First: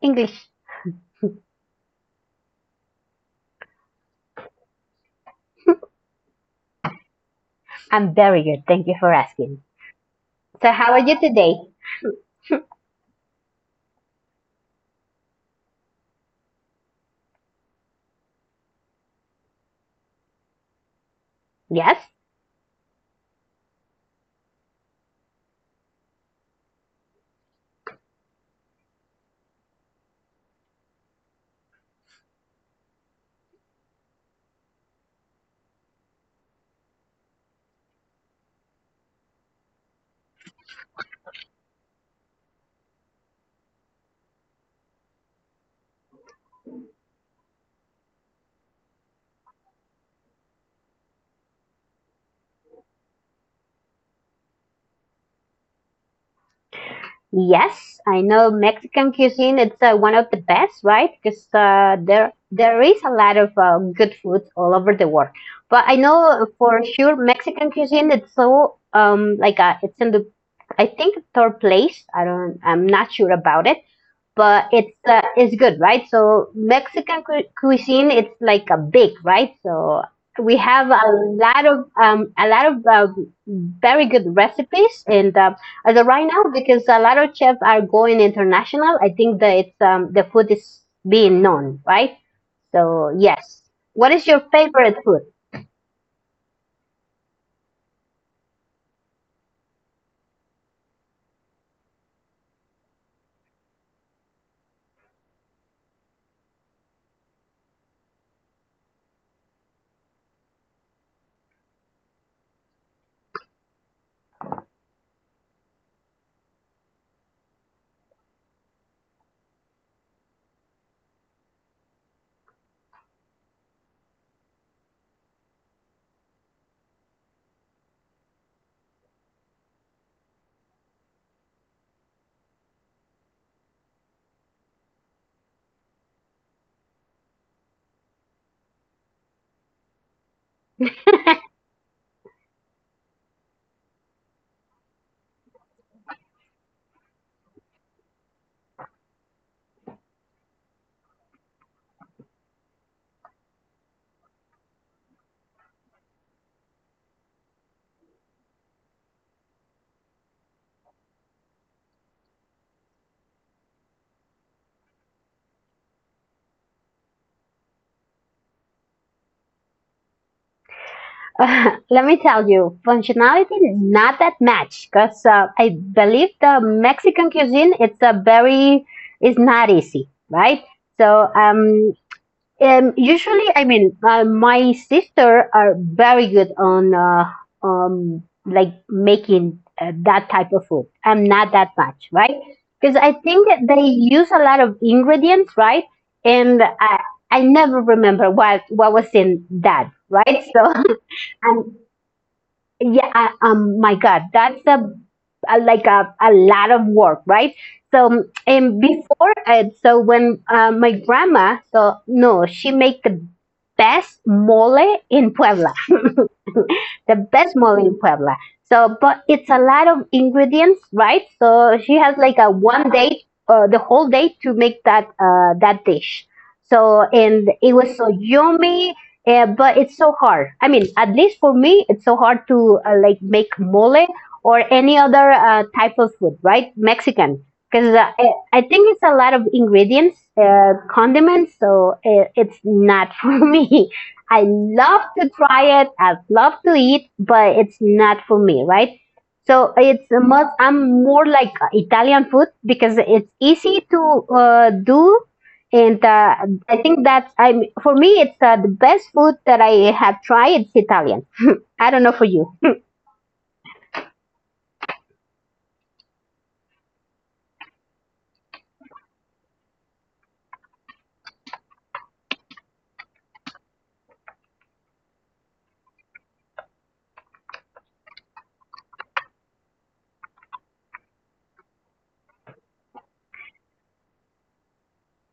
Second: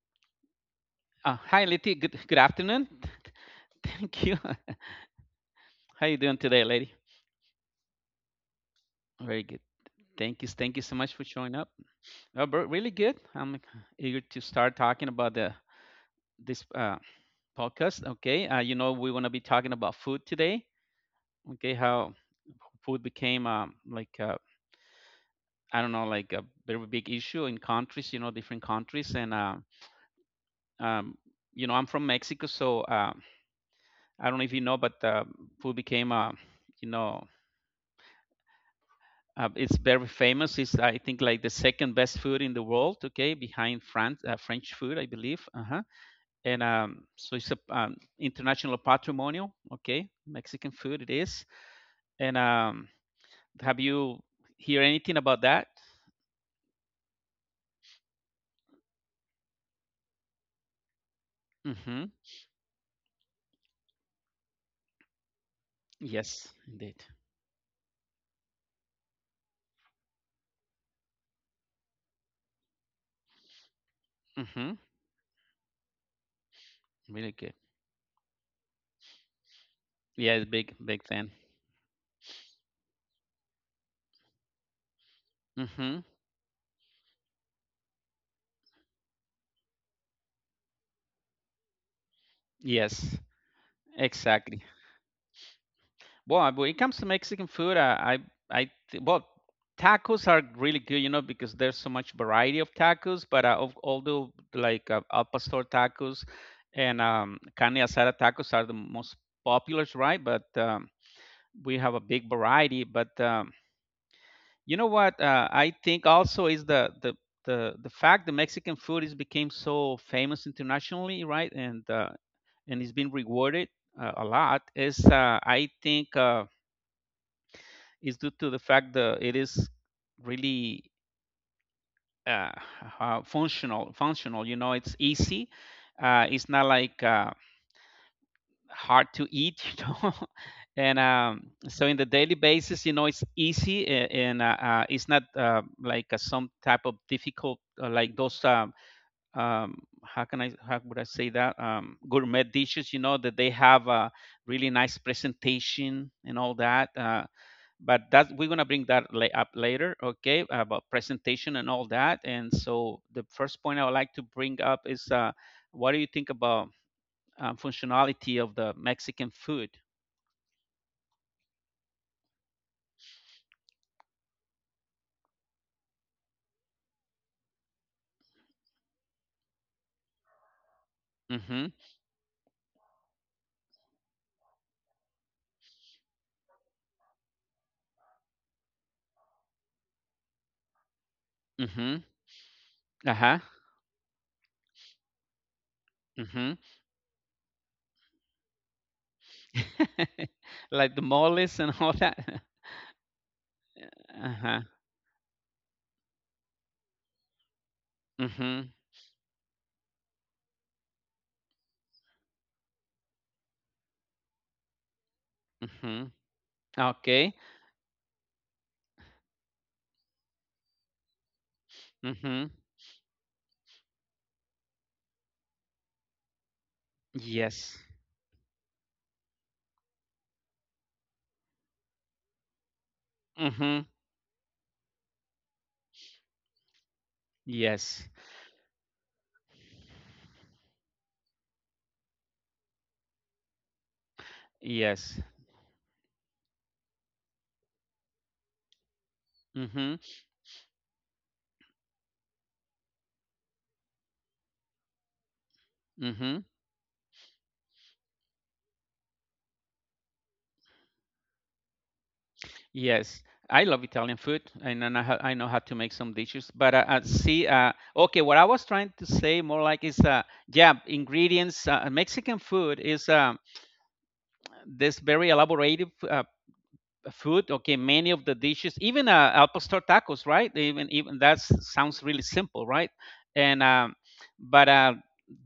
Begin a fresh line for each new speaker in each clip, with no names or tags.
English?
Hi, Leti. Good afternoon. Thank you. How you doing today, lady?
I'm very good. Thank you for
Very good.
asking.
Thank you.
So,
Thank you
how
so
are
much
you
for
today?
showing up. Bro, really good. I'm eager to start talking about the this podcast. Okay. You know, we want to be talking about food today. Okay,
Yes,
how food became I don't know, like a very big issue in countries. You know, different countries, and um, you know, I'm from Mexico, so I don't know if you know, but food became you know. It's very famous. It's I think like the second best food in the world. Okay, behind France, French food, I believe. Uh-huh. And so it's a international patrimonial. Okay, Mexican food it is. And have you hear anything about that?
yes. I know Mexican cuisine. It's one of the best, right? Because uh,
Mm-hmm.
there there is a lot of good food all over the world. But I know
Yes,
for
indeed.
sure Mexican cuisine. It's so like it's in the I think third place. I don't. I'm not sure about it. But
Mm-hmm.
it's good, right? So Mexican
Really good.
cuisine, it's like a big, right? So
Yeah,
we
big
have
big fan.
a lot of very good recipes, and as
Mm-hmm.
of right now, because a lot of chefs are going international, I think that it's the food is being known, right? So
Yes,
yes, what is your
exactly.
favorite food?
Well, when it comes to Mexican food, I th- well, tacos are really good, you know, because there's so much variety of tacos. But of- although like al pastor tacos and carne asada tacos are the most populars, right? But we have a big variety. But you know what? I think also is the fact that Mexican food is became so famous internationally, right? And it's been rewarded a lot. Is I think. Is due to the fact that it is really uh, functional. Functional, you know, it's easy. It's not like hard to eat, you know. And so, in the daily basis, you know, it's easy, and it's not some type of difficult, like those. Um, how can I? How would I say that? Gourmet dishes, you know, that they have a really nice presentation and all that. But that we're going to bring that up later, okay, about presentation and all that. And so the first point I would like to bring up is what do you think about functionality of the Mexican food?
Let me tell you, functionality not that much, because I believe the Mexican cuisine it's a very it's not easy, right? So
Mm-hmm.
usually I mean, my sister are very good on like making that type of food. I'm not that
Mm-hmm.
much, right? Because I
Uh-huh.
think that they use a lot of ingredients, right?
Mm-hmm.
And I never remember what was in that, right? So.
Like the moles and
And
all that.
yeah I, my god
Uh-huh.
that's a like a lot of work right, so
Mm-hmm.
and before so when my grandma so no she make the best mole in puebla.
Mm-hmm.
The
Okay.
best mole in Puebla. So, but it's a lot of ingredients, right? So she has like
Mm-hmm.
a one day, the whole day to make that that dish. So and
Yes.
it was so yummy, but it's so hard. I mean, at least for me, it's so hard to like make
Mm-hmm.
mole or any other type of food, right? Mexican, because
Yes.
I think it's a lot of ingredients, condiments, so it's not for me. I love
Yes.
to try it. I love to eat, but it's not for me, right? So
Mm-hmm.
it's a must. I'm more like Italian food because it's easy to do, and
Mm-hmm.
I think that's I'm for me it's the best food that I have tried. It's Italian. I don't know for you.
Yes, I love Italian food, and then I, ha- I know how to make some dishes. But see, okay, what I was trying to say more like is, yeah, ingredients. Mexican food is this very elaborative. Food. Okay, many of the dishes, even al pastor tacos, right, even that sounds really simple, right? and but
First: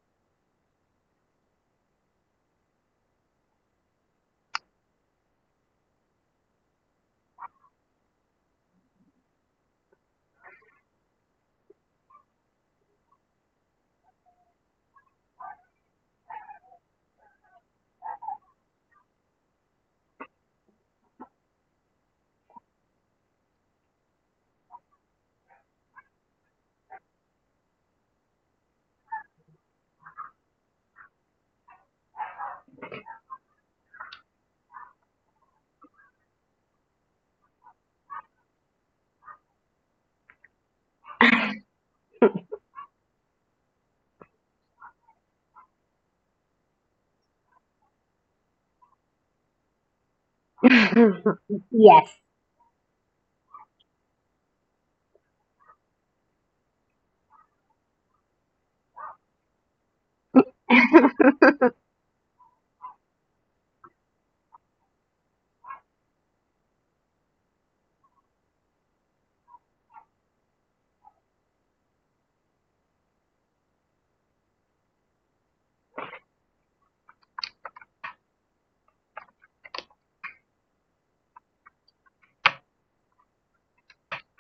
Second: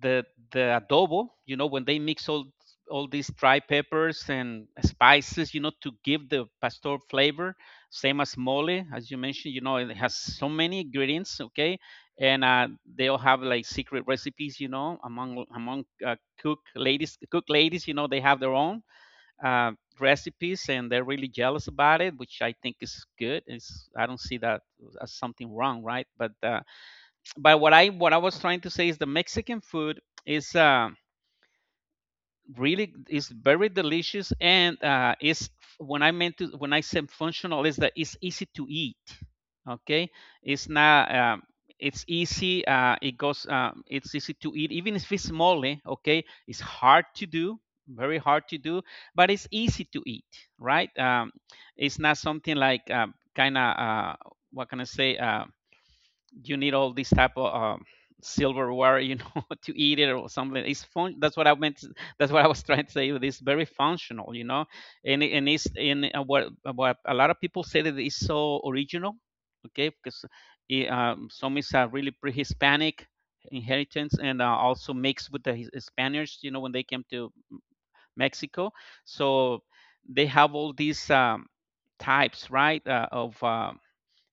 the adobo, you know, when they mix all these dry peppers and spices, you know, to give the pastor flavor, same as mole, as you mentioned, you know, it has so many ingredients. Okay, and they all have like secret recipes, you know, among cook ladies. Cook ladies, you know, they have their own uh, recipes, and they're really jealous about it, which I think is good. It's, I don't see that as something wrong, right? But what I was trying to say is the Mexican food is really is very delicious, and is, when I meant to, when I said functional, is that it's easy to eat. Okay, it's not. It's easy. It goes. It's easy to eat, even if it's mole. Okay, it's hard to do, very hard to do, but it's easy to eat, right? It's
Yes.
not something like what can I say? You need all this type of silverware, you know, to eat it or something. It's fun. That's what I meant. That's what I was trying to say. It is very functional, you know, and it's in what a lot of people say that it's so original. Okay, because it, some is really pre-Hispanic inheritance, and also mixed with the His- Spaniards, you know, when they came to Mexico. So they have all these types, right, of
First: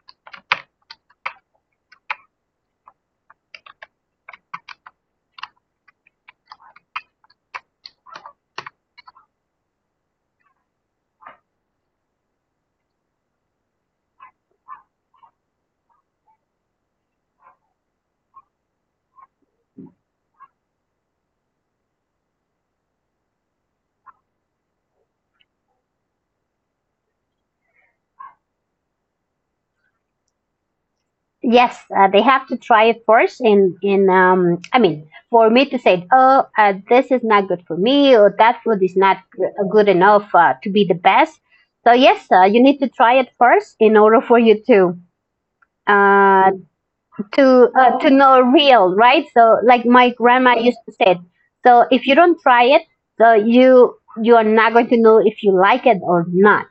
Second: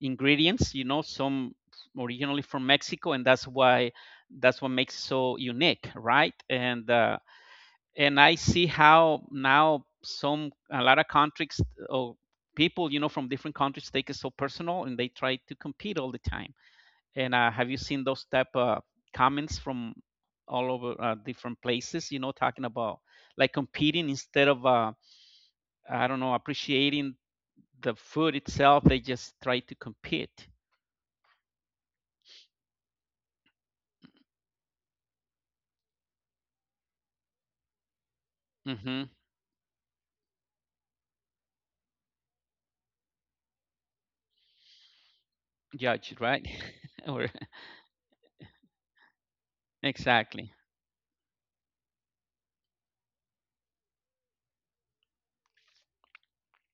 ingredients, you know, some originally from Mexico, and that's why, that's what makes it so unique, right? And and I see how now some, a lot of countries, or people, you know, from different countries take it so personal, and they try to compete all the time. And have you seen those type of comments from all over, different places, you know, talking about like competing instead of, I don't know, appreciating the food itself? They just try to compete.
Yes, they have to try it first. In I mean, for me to say, oh, this is not good for me, or that food is
Mm-hmm.
not good enough to be the best. So yes, you need to try it first in order for you to
Judge,
uh,
right? Or
to know real, right? So like my
exactly.
grandma used to say, so if you don't try it, so you you are not going to know if you like it or not.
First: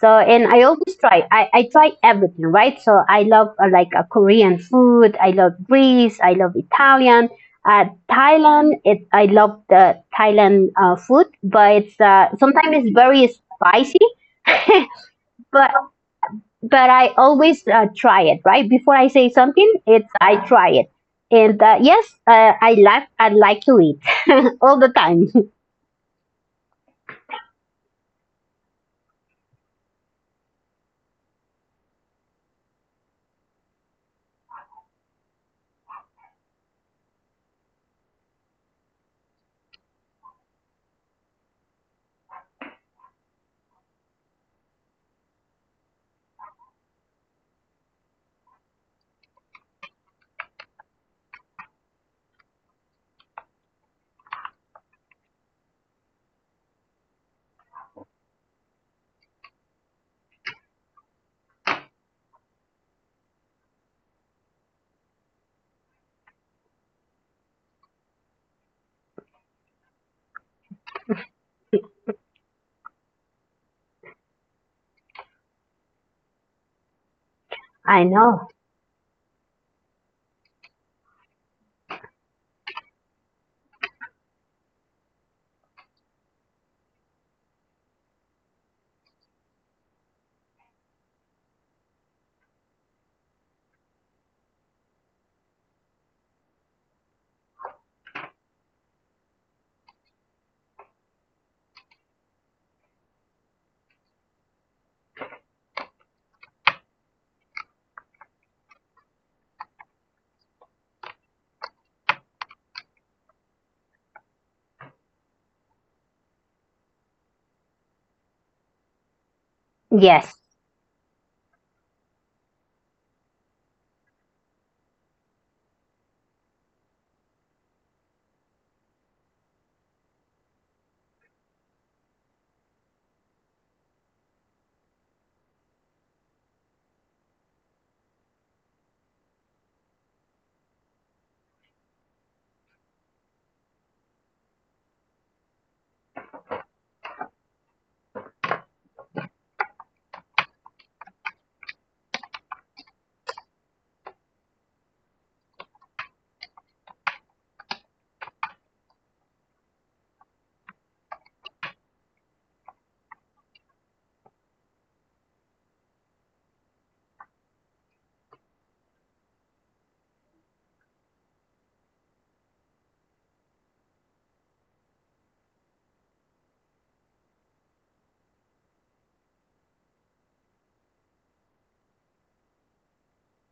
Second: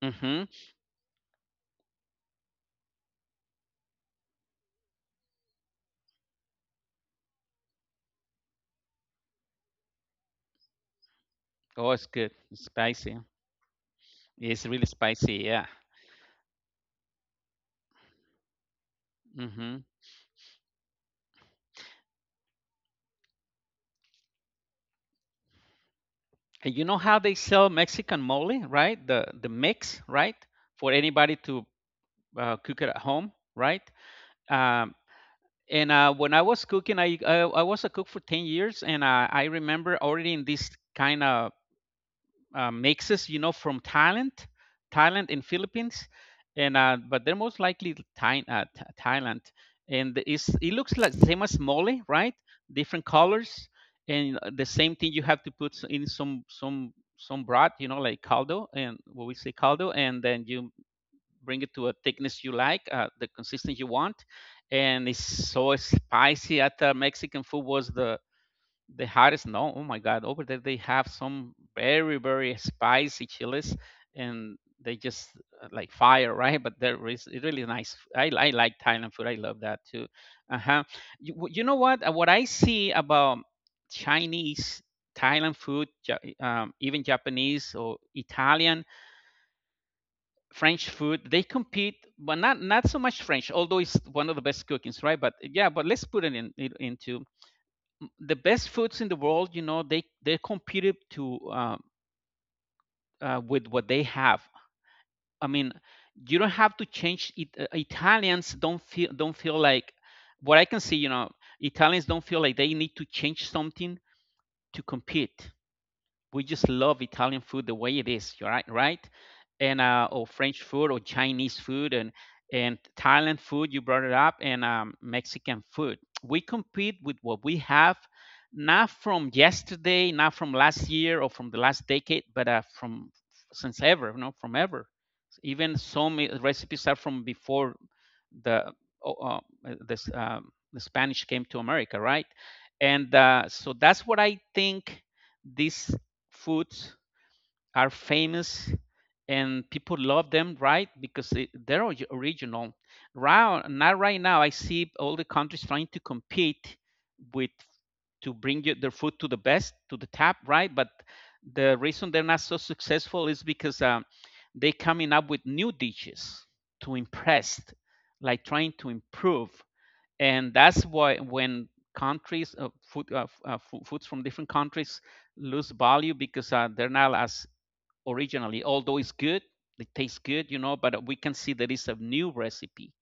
So
Mm-hmm.
and I always try. I try everything, right? So I love like Korean food. I love Greece. I love Italian. Thailand. It I love the Thailand food, but
Oh,
it's
it's good. It's
sometimes it's
spicy.
very spicy.
It's really spicy.
but
Yeah.
but I always try it, right? Before I say something,
Mm-hmm.
it's I try it, and yes, I like to eat all the time.
And you know how they sell Mexican mole, right? The mix, right? For anybody to cook it at home, right? Um, and when I was cooking, I was a cook for 10 years, and I remember already in this kind of mixes, you know, from Thailand, Thailand and Philippines, and but they're most likely Thai, Thailand, and it's, it looks like same as mole, right? Different colors, and the same thing, you have to put in some broth, you know, like caldo, and what we say caldo, and then you bring it to a thickness you like, the consistency you want, and it's so spicy. At the Mexican food was the hot snow. Oh my God, over there they have some very spicy chilies, and they just like fire, right? But there is, it's really nice.
I
I
know.
I like Thailand food. I love that too. Uh huh. You know what? What I see about Chinese, Thailand food, even Japanese or Italian, French food, they compete, but not so much French, although it's one of the best cookings, right? But yeah, but let's put it in into the best foods in the world, you know, they competed to with what they have. I mean, you don't have to change it. Italians don't feel like, what I can see, you know, Italians don't feel like they need to change something to compete. We just love Italian food the way it is, you're right, right? And or
Yes.
French food or Chinese food, and Thailand food, you brought it up, and Mexican food. We compete with what we have, not from yesterday, not from last year or from the last decade, but from since ever, you know, from ever. Even some I- recipes are from before the o- this the Spanish came to America, right? And so that's what I think this foods are famous and people love them, right? Because they, they're ori- original. Right now, right now, I see all the countries trying to compete with, to bring it- their food to the best, to the top, right? But the reason they're not so successful is because they coming up with new dishes to impress, like trying to improve, and that's why when countries food, foods from different countries lose value, because they're not as originally, although it's good, it tastes good, you know, but we can see there is a new recipe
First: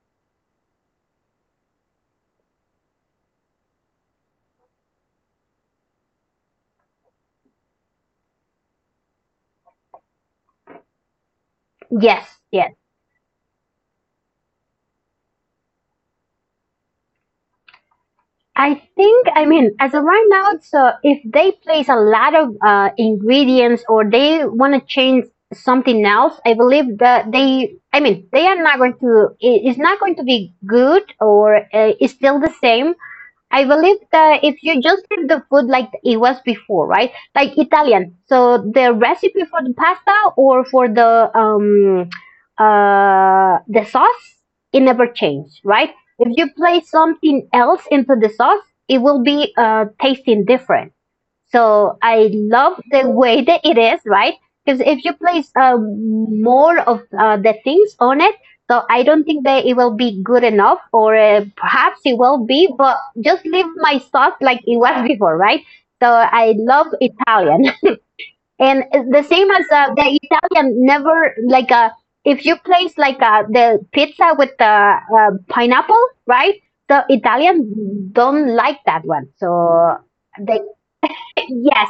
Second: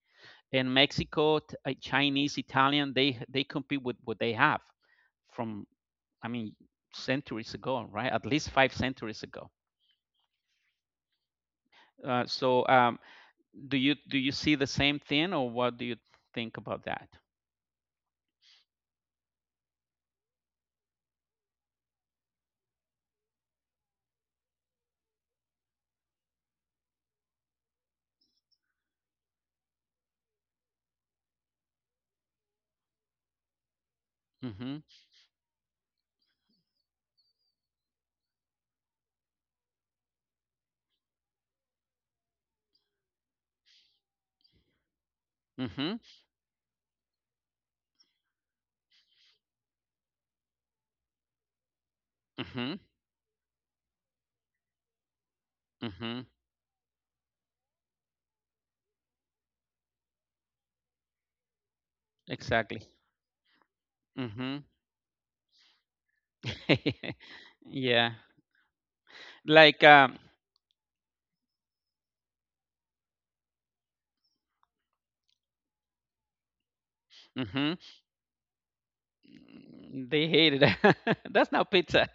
in Mexico. Chinese, Italian, they compete with what they have from, I mean, centuries ago, right? At least five centuries ago. uh,
Yes.
so
Yes.
um, do you, do you see the same thing, or what do you think about that?
I think, I mean, as of right now, so if they place a lot of ingredients or they want to change something else, I believe that they, I mean, they are not going to, it's not going to be good or it's still the same. I believe that if
Mhm.
you just leave the food like it was before, right? Like Italian. So the recipe for the pasta or for the sauce, it never changed, right?
Mhm.
If you place something else into the sauce, it will be tasting different. So I
Mhm.
love the way that it is, right? Because if you place
Mhm.
more of the things on it, so I don't think that it will be good enough, or perhaps it will
Exactly.
be, but just leave my sauce
Mhm.
like it was before, right? So I love Italian,
Yeah.
and it's the same as
Like um.
the Italian never like if you place like the pizza with the pineapple, right? The
Mhm.
Italian don't like that one.
Mm,
So
they hated
they
it. That's not pizza.
yes,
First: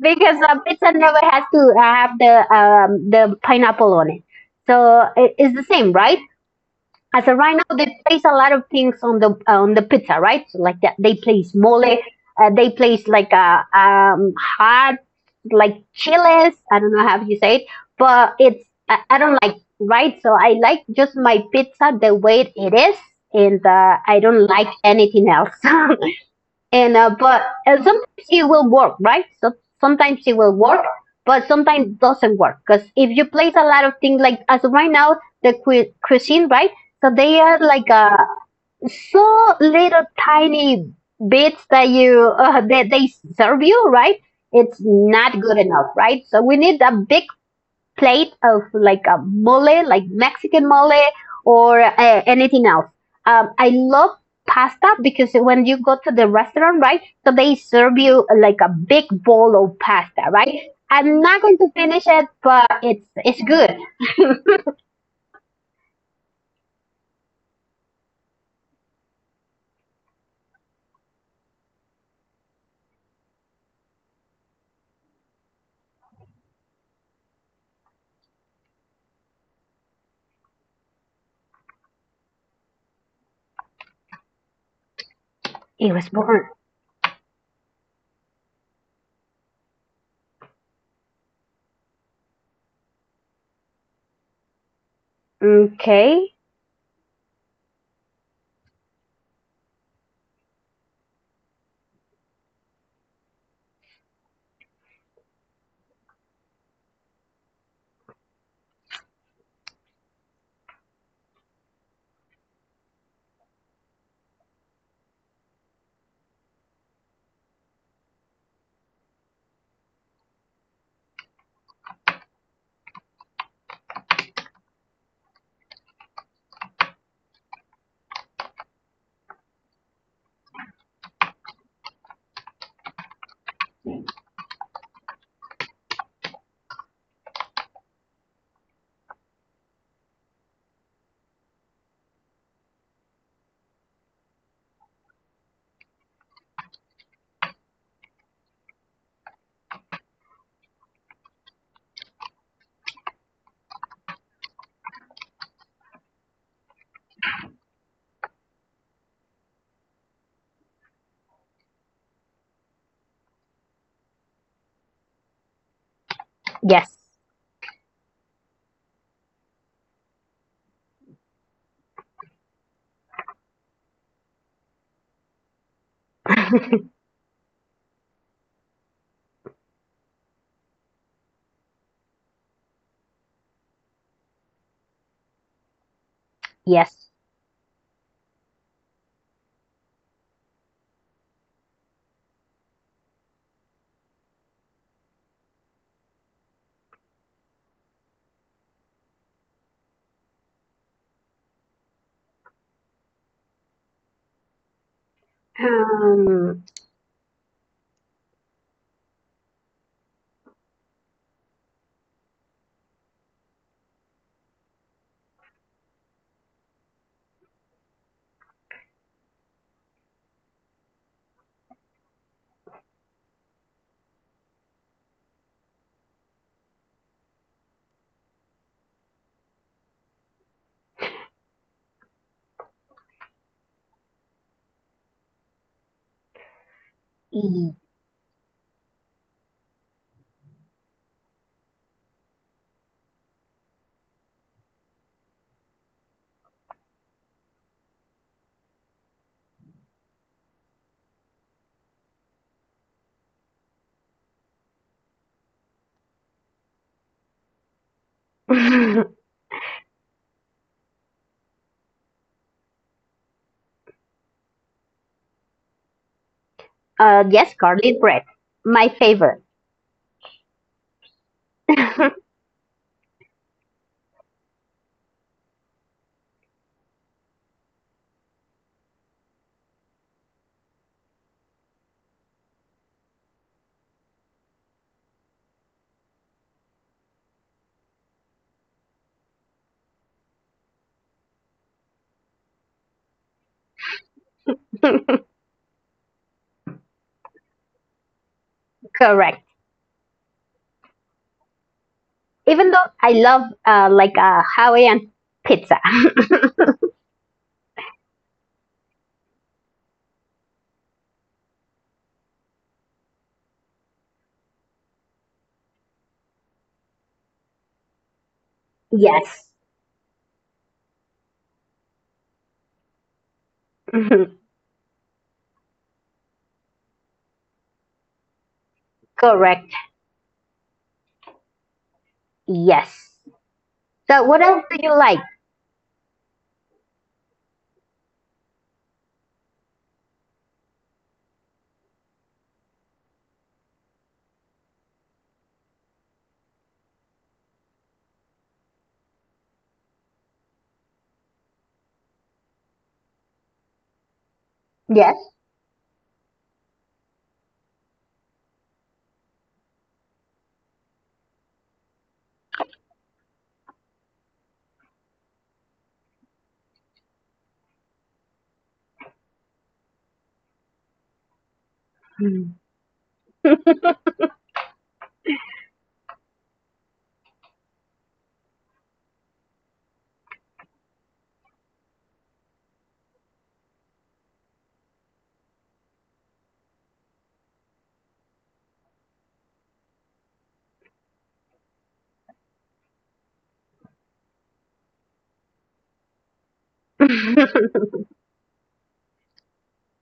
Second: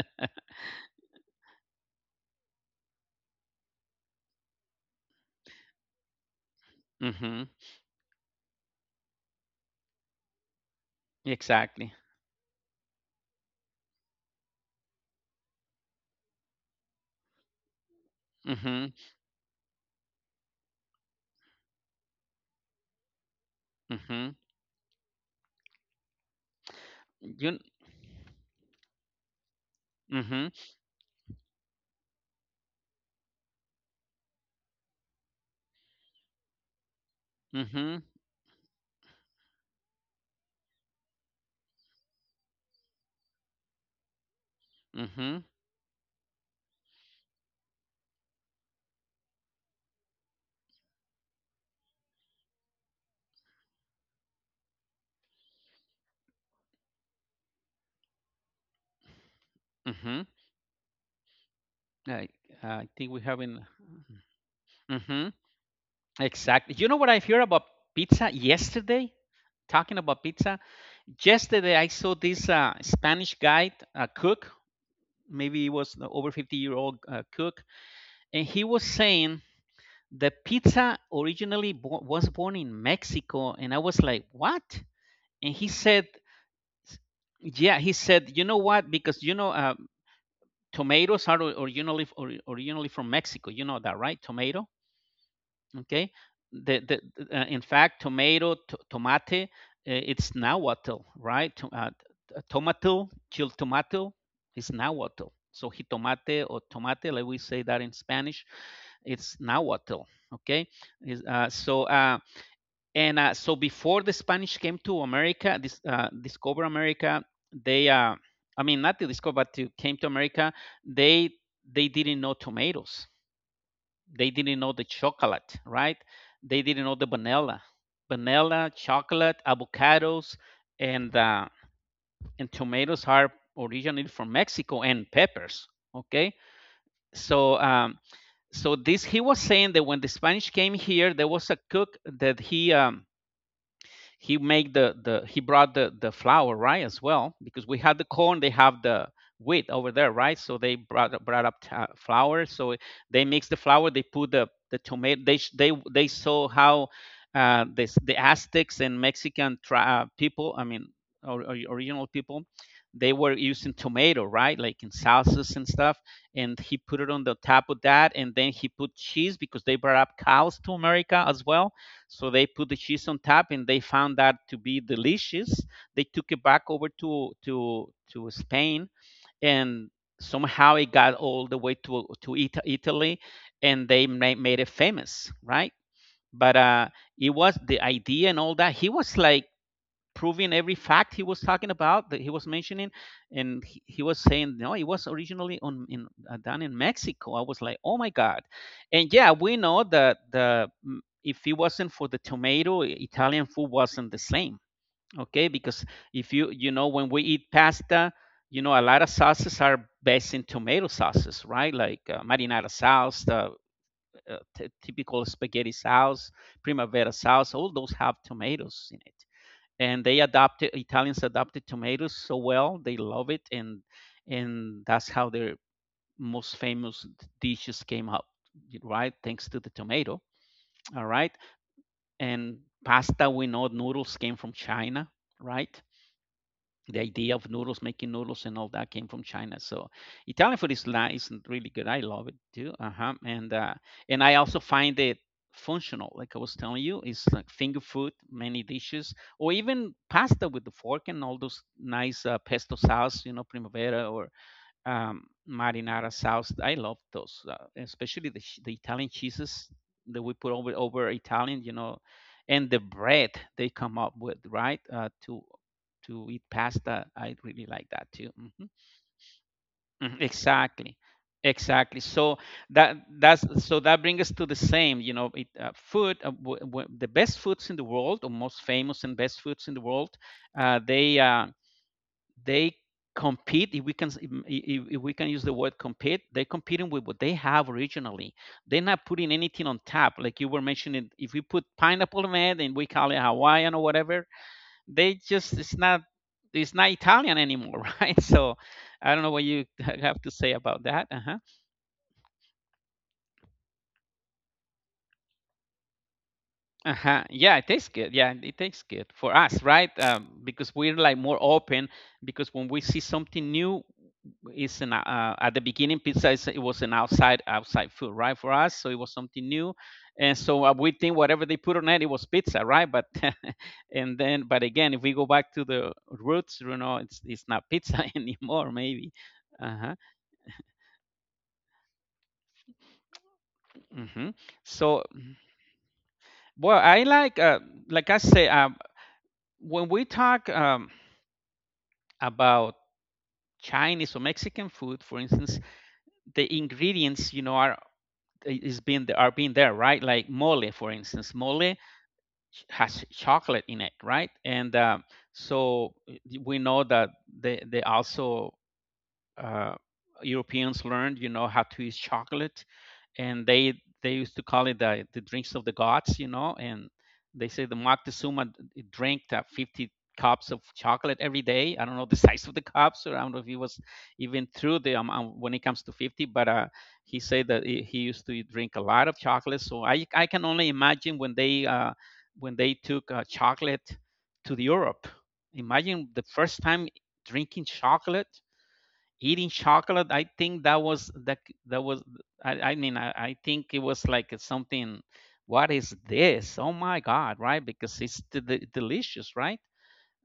because pizza never has to have the pineapple on it. So it's the same, right? As of
Mm-hmm.
right now, they place a lot of things on the pizza, right? So like that, they place mole,
Exactly.
they place like a hot like chiles. I don't know how you say it, but it's
Mm-hmm.
I don't like, right. So I like just my pizza the way it is, and I
Mm-hmm.
don't like anything else. And but
You.
and sometimes it will work, right? So sometimes it
Mm-hmm.
will work, but sometimes it doesn't work because if you place a lot of things like as of right now the cuisine, right? So they are like
Mm-hmm.
so little tiny bits that you that they serve you, right? It's
Mm-hmm.
not good enough, right? So we need a big plate of like a mole, like Mexican mole or anything else. I love pasta because when you go to the restaurant, right? So they serve you like a big bowl of
Mm-hmm.
pasta, right? I'm not going to finish
I,
it, but
I think we
it's
haven't.
good.
Mm-hmm. Exactly. You know what I heard about pizza yesterday? Talking about pizza, yesterday I saw this Spanish guy, a cook, maybe he was the over 50-year-old cook, and he was saying the pizza originally was born in Mexico, and I was like, what? And he
It
said,
was born.
yeah, he said, you know what, because you know tomatoes are originally from Mexico, you know that, right? Tomato, okay,
Okay.
the, in fact tomato, tomate, it's nahuatl, right? Tomato, chil tomato is nahuatl, so jitomate or tomate, like we say that in Spanish, it's nahuatl. Okay, is so and so before the Spanish came to America, this discover America, they I mean, not to discover, but to came to America, they they didn't know tomatoes. They didn't know the chocolate, right? They didn't know the vanilla. Vanilla, chocolate, avocados, and uh, and tomatoes are originally from Mexico and peppers. Okay, so um, so this he was saying that when the Spanish came here, there was a cook that he made the he brought the flour, right, as well, because we had the corn, they have the wheat over there, right? So they brought up flour. So they mix the flour, they put the tomato, they saw how this, the Aztecs and people, I mean or original people, they were using tomato, right, like in salsas and stuff. And he put
Yes.
it on the top of that, and then he put cheese, because they brought up cows to America as well. So they put the cheese on top, and they found that to be delicious. They took it back over to Spain, and somehow it got all the way to Italy, and they made it famous, right? But
Yes.
it was the idea and all that. He was like proving every fact he was talking about, that he was mentioning. And he was saying, no, it was originally on in done in Mexico. I was like, oh my god. And yeah, we know that if it wasn't for the tomato, Italian food wasn't the same. Okay, because if you
Um,
know, when we eat pasta, you know, a lot of sauces are based in tomato sauces, right, like marinara sauce, the typical spaghetti sauce, primavera sauce. All those have tomatoes in it. And they adopted, Italians adopted tomatoes so well, they love it. And that's how their most famous dishes came up, right, thanks to the tomato. All right. And pasta, we know noodles came from China, right? The idea of noodles, making noodles, and all that came from China. So Italian food is nice and really good. I love it too. Uh huh. And I also find it functional. Like I was telling you, it's like finger food, many dishes, or even pasta with the fork, and all those nice pesto sauce, you know, primavera or marinara sauce. I love those. Especially the the
uh,
Italian cheeses that we put over Italian, you know, and the bread they come up with, right? To eat pasta, I
yes,
really like
garlic
that
bread.
too. Hmm.
My favorite.
Mhm. Exactly, exactly. So that that's so that brings us to the same, you know, it, food. The best foods in the world, or most famous and best foods in the world, uh, they uh, they compete, if we can if we can use the word compete. They're competing with what they have originally. They're not putting anything on top, like you were mentioning. If we put pineapple on it and we call it Hawaiian or whatever, they just, it's not, it's not Italian anymore right? So I
Correct.
don't know what you have to say about that. Uh-huh.
Even though I love like Hawaiian pizza.
Uh-huh. Yeah, it tastes good. Yeah, it tastes good for us, right? Because we're like more open. Because when we see something new, it's an at the beginning pizza is, it was an outside food, right? For us, so it was
Yes,
something new, and so we think whatever they put on it, it was pizza, right? But and
mhm.
then, but again, if we go back to the roots, you know, it's not pizza anymore, maybe.
Correct.
Uh-huh.
Yes.
Hmm.
So, what else do
So,
you like?
well, I like I say, when we talk about Chinese or Mexican food, for instance, the ingredients, you know, are being there, right? Like mole, for instance, mole has chocolate in it, right? And
Yes,
So we know that they also uh, Europeans learned, you know, how to use chocolate. And they used to call it the drinks of the gods, you know. And they say the Moctezuma drank 50 cups of chocolate every day. I don't know the size of the
mm.
cups, or I don't know if he was even through the amount, when it comes to 50. But He said that he used to drink a lot of chocolate. So I can only imagine when they took chocolate to the Europe. Imagine the first time drinking chocolate, eating chocolate. I think that was that was I mean, I think it was like it's something, what is this, oh my god, right? Because it's delicious, right?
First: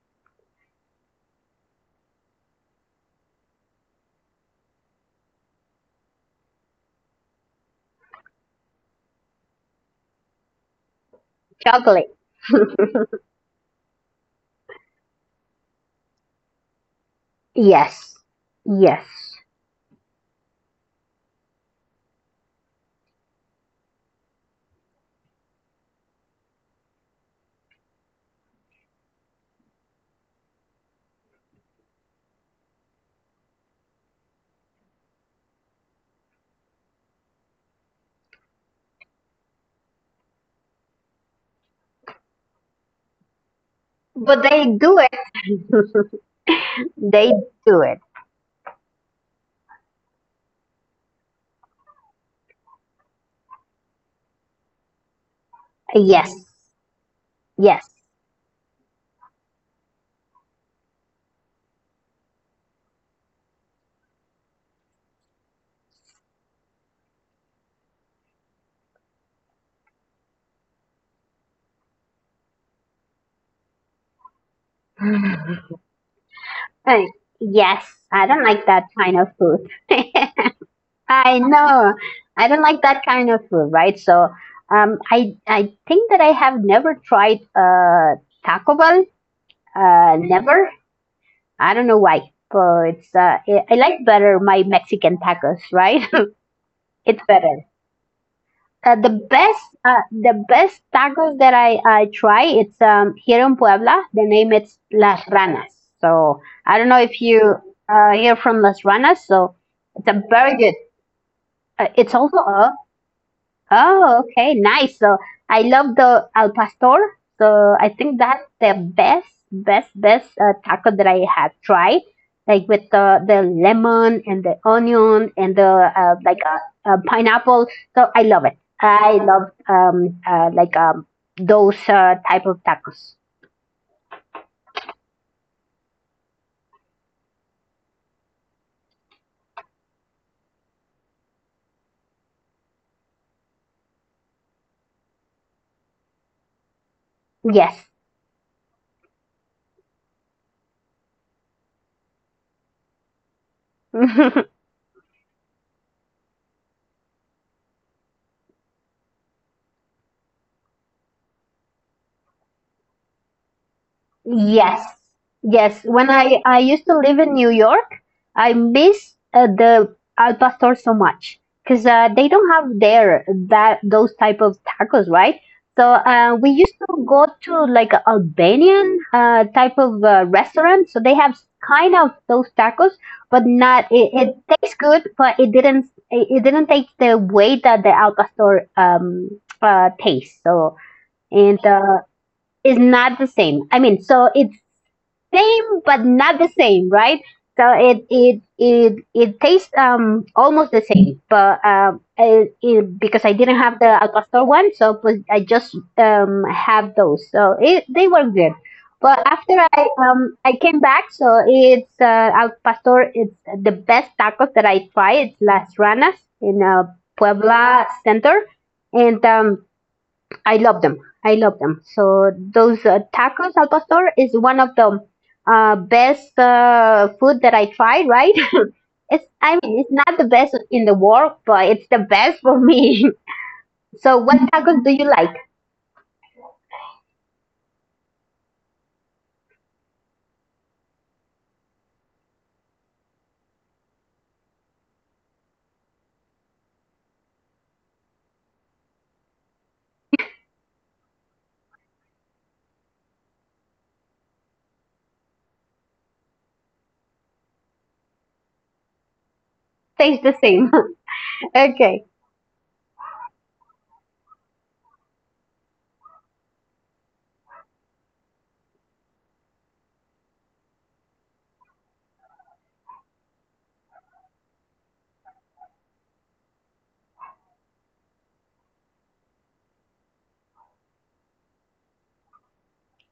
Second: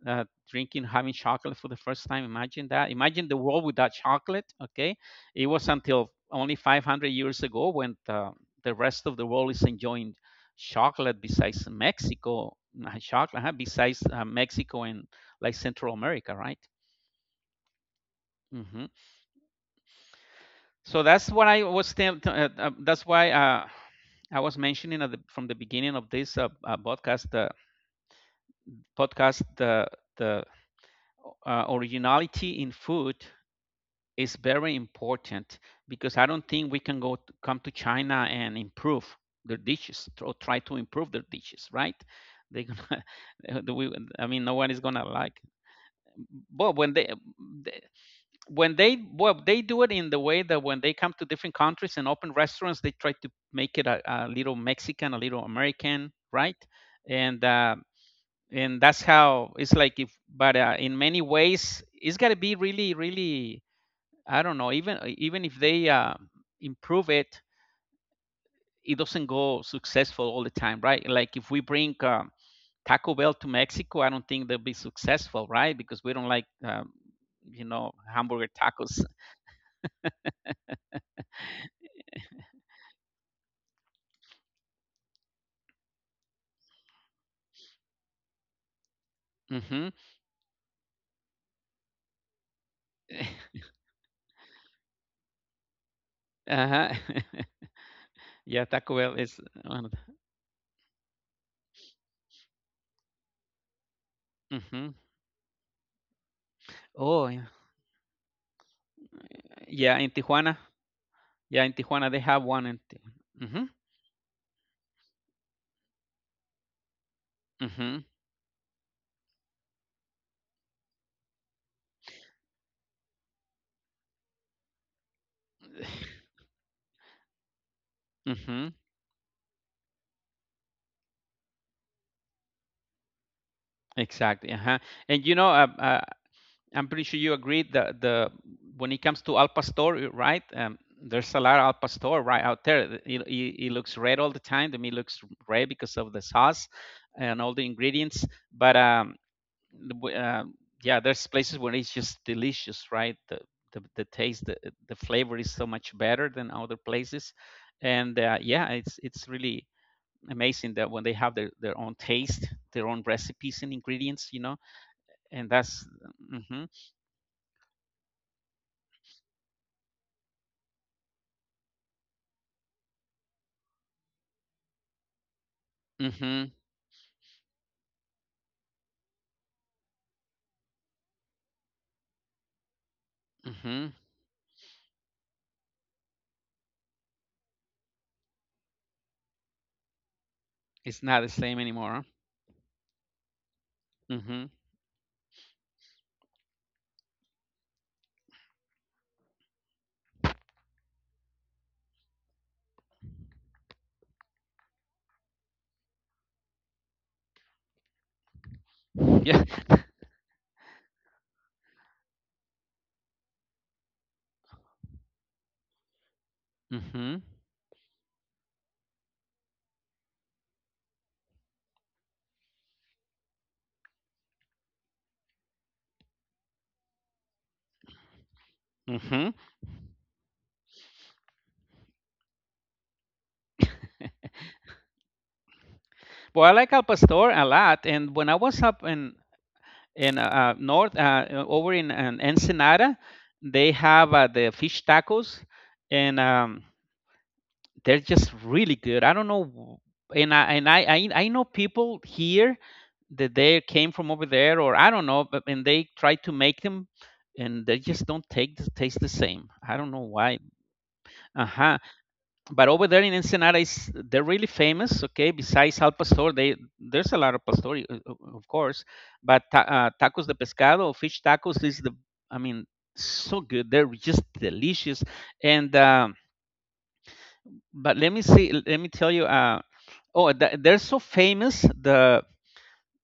uh, Drinking, having chocolate for the first time. Imagine that. Imagine the world without chocolate. Okay, it was until only 500 years ago when the rest of the world is enjoying chocolate besides
Chocolate.
Mexico. Chocolate, huh, besides Mexico and like Central America, right?
Yes,
Hmm.
yes.
So that's what I was. That's why I was mentioning at the, from the beginning of this podcast. Podcast the originality in food is very important, because I don't think we can go to, come to China and improve their dishes, or try to improve their dishes, right? They're gonna we- I
But
mean, no
they
one is
do it.
gonna like. But when they,
They do it.
when they, well, they do it in the way that when they come to different countries and open restaurants, they try to make it a little Mexican, a little American,
Yes,
right? and uh,
yes.
and that's how it's like, if but in many ways it's got to be really, really, I don't know, even if they improve it, it doesn't go successful all the time, right? Like if we bring Taco Bell to Mexico, I don't think they'll be successful, right? Because we don't like
Uh,
you
yes.
know,
I don't
hamburger
like that
tacos.
kind of food. I know. I don't like that kind of food, right? So, I think that I have never tried Taco Bell.
Hmm.
Never. I don't know why, but it's uh, I I like better my Mexican tacos, right?
Ajá.
It's better.
Yeah, Taco Bell is one of
The best tacos that I try it's here in Puebla. The name
the.
it's
Mhm.
Las Ranas. So I don't know if
Oh, yeah.
you hear from Las Ranas. So
Yeah,
it's
in
a very
Tijuana.
good.
Yeah, in
It's
Tijuana, they
also
have one in Ti. Mhm,
Oh, okay, nice. So I love the al pastor. So I
mhm.
think that's the best, best, best taco that I have tried, like with the lemon and the onion and the pineapple. So I love it.
Mhm.
I love those type of tacos.
Exactly, uh-huh. And, you know, I'm pretty sure you agreed that the, when it comes to Al Pastor, right? There's a lot of Al Pastor right out there. The- It looks red all the time. The meat looks red because of the sauce and all the
Yes.
ingredients. But um, the w- uh, yeah, there's places where it's just delicious, right? The the taste, the flavor is so much better than other places. And Yeah, it's really amazing that when they have their own taste, their own recipes and ingredients, you know.
Yes,
And
yes.
that's.
When I
Mm-hmm,
used to live in New York, I miss the al pastor so much because they don't have there that those type of tacos, right? So we
mm-hmm,
used to go to like a Albanian type of restaurant. So they have kind of those tacos, but not
mm-hmm.
it tastes good, but it didn't take the way that the al pastor tastes. So
It's not the
and
same anymore.
is not the same. I mean,
Huh?
so it's
Mm-hmm.
same but not the same, right? So it tastes almost the same, but because I didn't have the al pastor one, so but I just have those. So it they were good, but after
Yeah.
I came back, so it's al pastor. It's the best tacos that I try. It's Las Ranas in
Mm-hmm.
Puebla Center, and I love them. I love them. So those tacos al pastor is one of the best food that I tried. Right? It's
Mm-hmm.
I mean it's not the best in the world, but it's the best for me. So what tacos do you like?
Well, I like al pastor a lot. And when I was up in in uh, north, over in, Ensenada, they have the fish tacos, and they're just really good. I don't know. And I, and I know people here that they came from over there, or I don't know, but, and they try to make them, and they just don't take the taste the same. I don't know
Tastes the
why.
same.
Uh huh.
Okay.
But over there in Ensenada, is they're really famous. Okay, besides al pastor, they, there's a lot of pastor, of course. But tacos de pescado, fish tacos is the, I mean, so good. They're just delicious. And But let me see, let me tell you, oh, they're so famous. The,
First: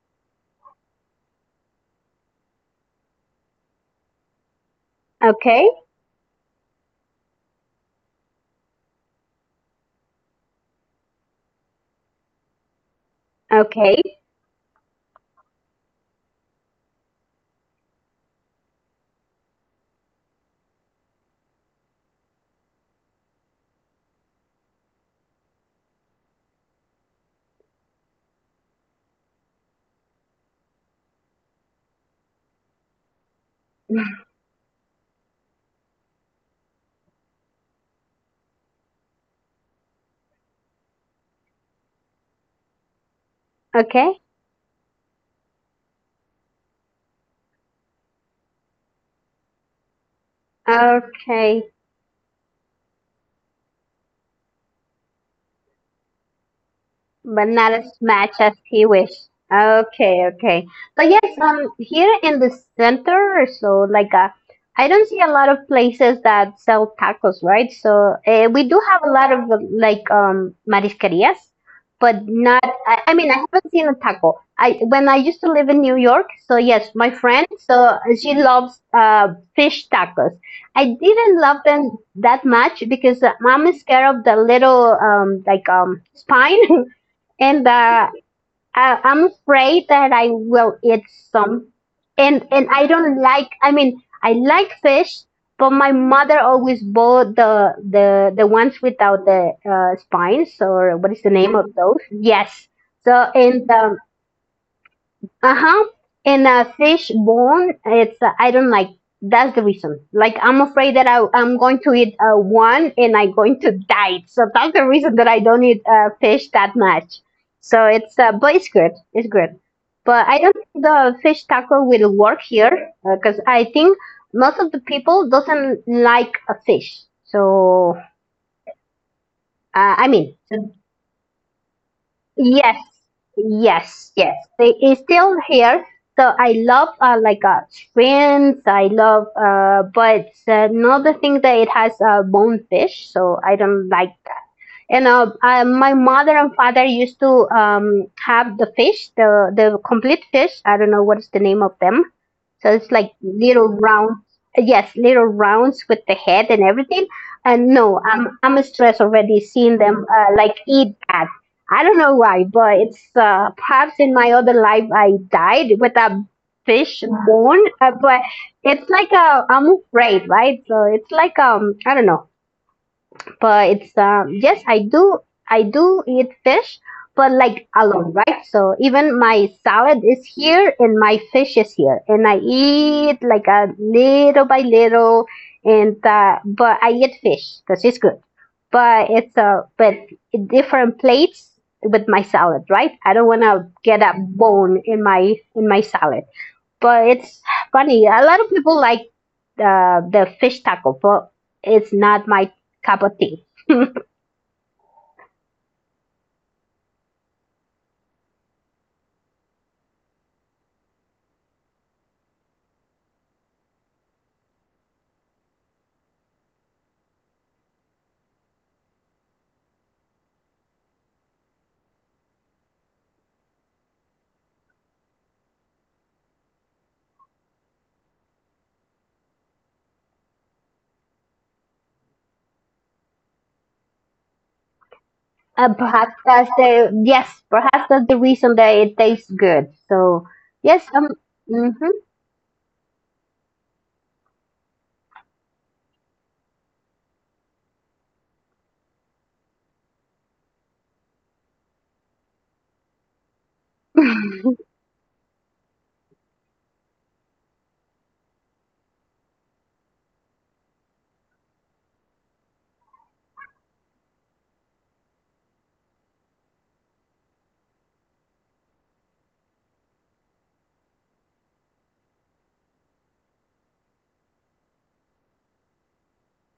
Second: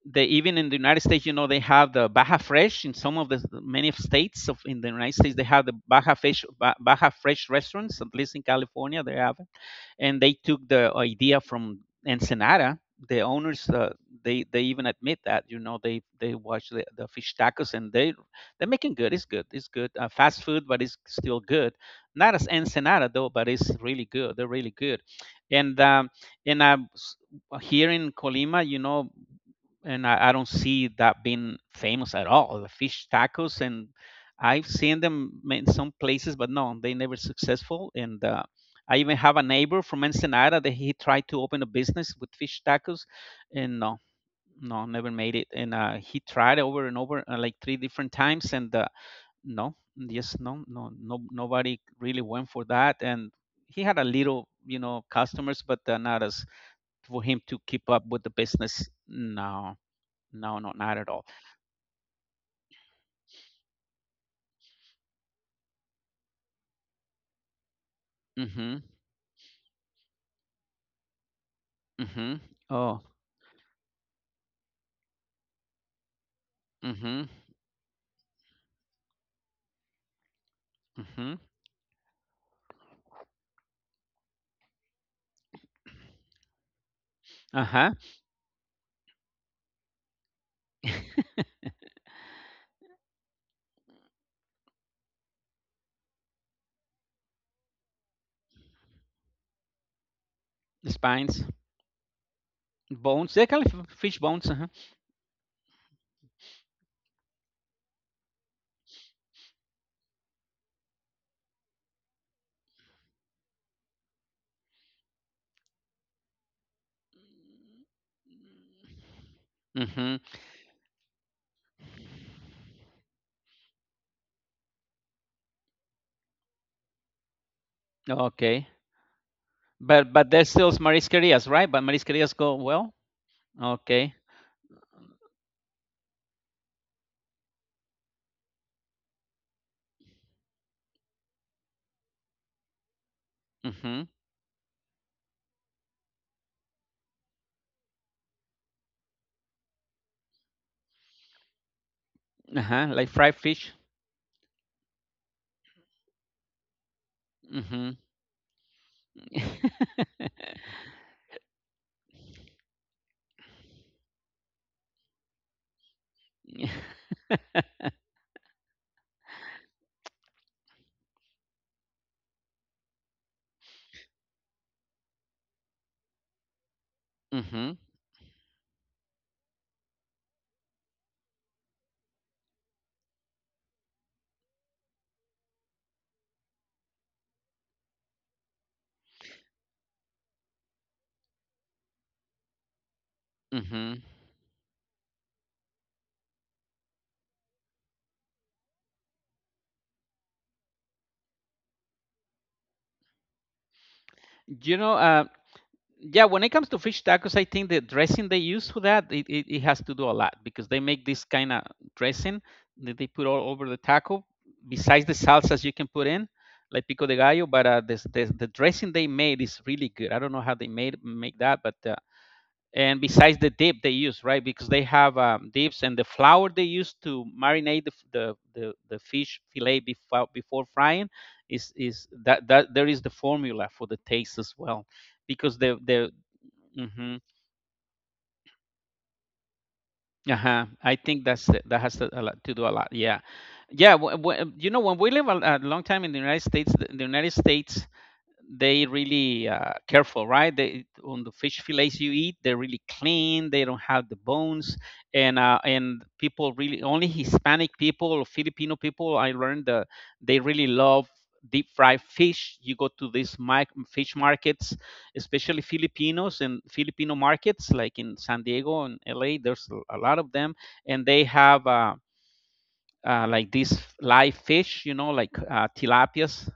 they even in the United States, you know, they have the Baja Fresh in some of the many of states of in the United States. They have
Okay.
the Baja Fresh restaurants. At least in California, they have. And they took the idea from Ensenada. The owners,
Okay.
they even admit that, you know, they watch the fish tacos and they, they're making good. It's good. It's good. Fast food, but it's still good. Not as Ensenada though, but it's really good. They're really good. And um, and uh, s- Here in Colima, you know, and I don't see that being famous at all. The fish tacos. And I've seen them in some places, but no, they never successful. And I even have a neighbor from Ensenada that he tried to open a business with fish tacos, and no,
Okay.
no, never made it. And He tried over and over, like three different times, and no, yes, no, no, no,
Okay.
nobody really went for that. And he had a little, you know, customers, but not as for him
But
to
not as
keep up with
much
the
as he
business.
wished.
No,
Okay,
no,
okay.
no, not
So
at all.
yes, here in the center, so like I don't see a lot of places that sell tacos, right? So we do
Mhm.
have a lot of marisquerias, but
Mhm.
not.
Oh.
I mean, I haven't seen a taco. I when I used to live in New York, so yes, my
Mhm.
friend, so she loves fish tacos. I
Mhm.
didn't love them that much because I'm scared of the little spine. And
Uh-huh.
I'm afraid that I will eat some. And I don't like. I mean, I like fish, but my mother always bought the the ones without the spines
The
or what is the
spines,
name of those? Yes. So
bones. They're kind
and
of fish bones. Uh-huh.
uh-huh. And fish bone, it's I don't like. That's the reason. Like I'm afraid that I'm going to eat one and I'm going to die. So that's the reason that I don't eat fish that much. So it's but it's good. It's good.
Mhm.
But I don't think the fish taco will work here because I think most of the people doesn't like a fish. So
Okay.
I
But
mean,
there's still marisquerias, right? But marisquerias go
yes,
well. Okay.
yes, yes. They is still here. So I love like shrimps. I love, but another thing that it has bonefish. So I don't
Mhm.
like, and my mother and father used to have the fish, the complete fish. I don't know what is the name of them. So
Uh-huh.
it's
Like
like
fried
little
fish.
round, yes, little rounds with the head and everything. And
Mhm.
no, I'm stressed already seeing them like eat that. I don't know why, but it's perhaps in my other life I died with a
Mhm.
fish bone, but it's like I'm afraid, right? So it's like I don't know, but it's yes, I do eat fish, but like
Mhm.
alone, right? So even my salad is here and my fish is here, and I eat like a little by little, and but I eat fish because it's good. But it's but different plates with my salad, right? I don't want to get
Mhm.
a bone in my salad. But it's funny. A lot of people like the fish taco, but it's not my cup of tea.
You know, uh, Yeah, when it comes to fish tacos, I think the dressing they use for that it has to do a lot because they make this kind of dressing that they put all over the taco. Besides the salsas you can put in, like pico de gallo, but this the dressing they made is really good. I don't know how they made make that, but and besides the dip they use, right? Because they have dips, and the flour they use to marinate the f- the fish fillet before frying is that there is the formula for the taste as well, because the
Perhaps that's the
Mm-hmm.
yes. Perhaps that's the reason that it tastes good. So
Uh-huh.
yes,
I think that has to, a lot to do a lot. Yeah, yeah. When we live a long time in the United States, the United States, they really careful, right? They, on the fish fillets you eat, they're really clean. They don't have the
mm-hmm.
bones, and people, really only Hispanic people or Filipino people. I learned that they really love deep fried fish. You go to these fish markets, especially Filipinos and Filipino markets, like in San Diego and LA. There's a lot of them, and they have. Like these live fish, like tilapias,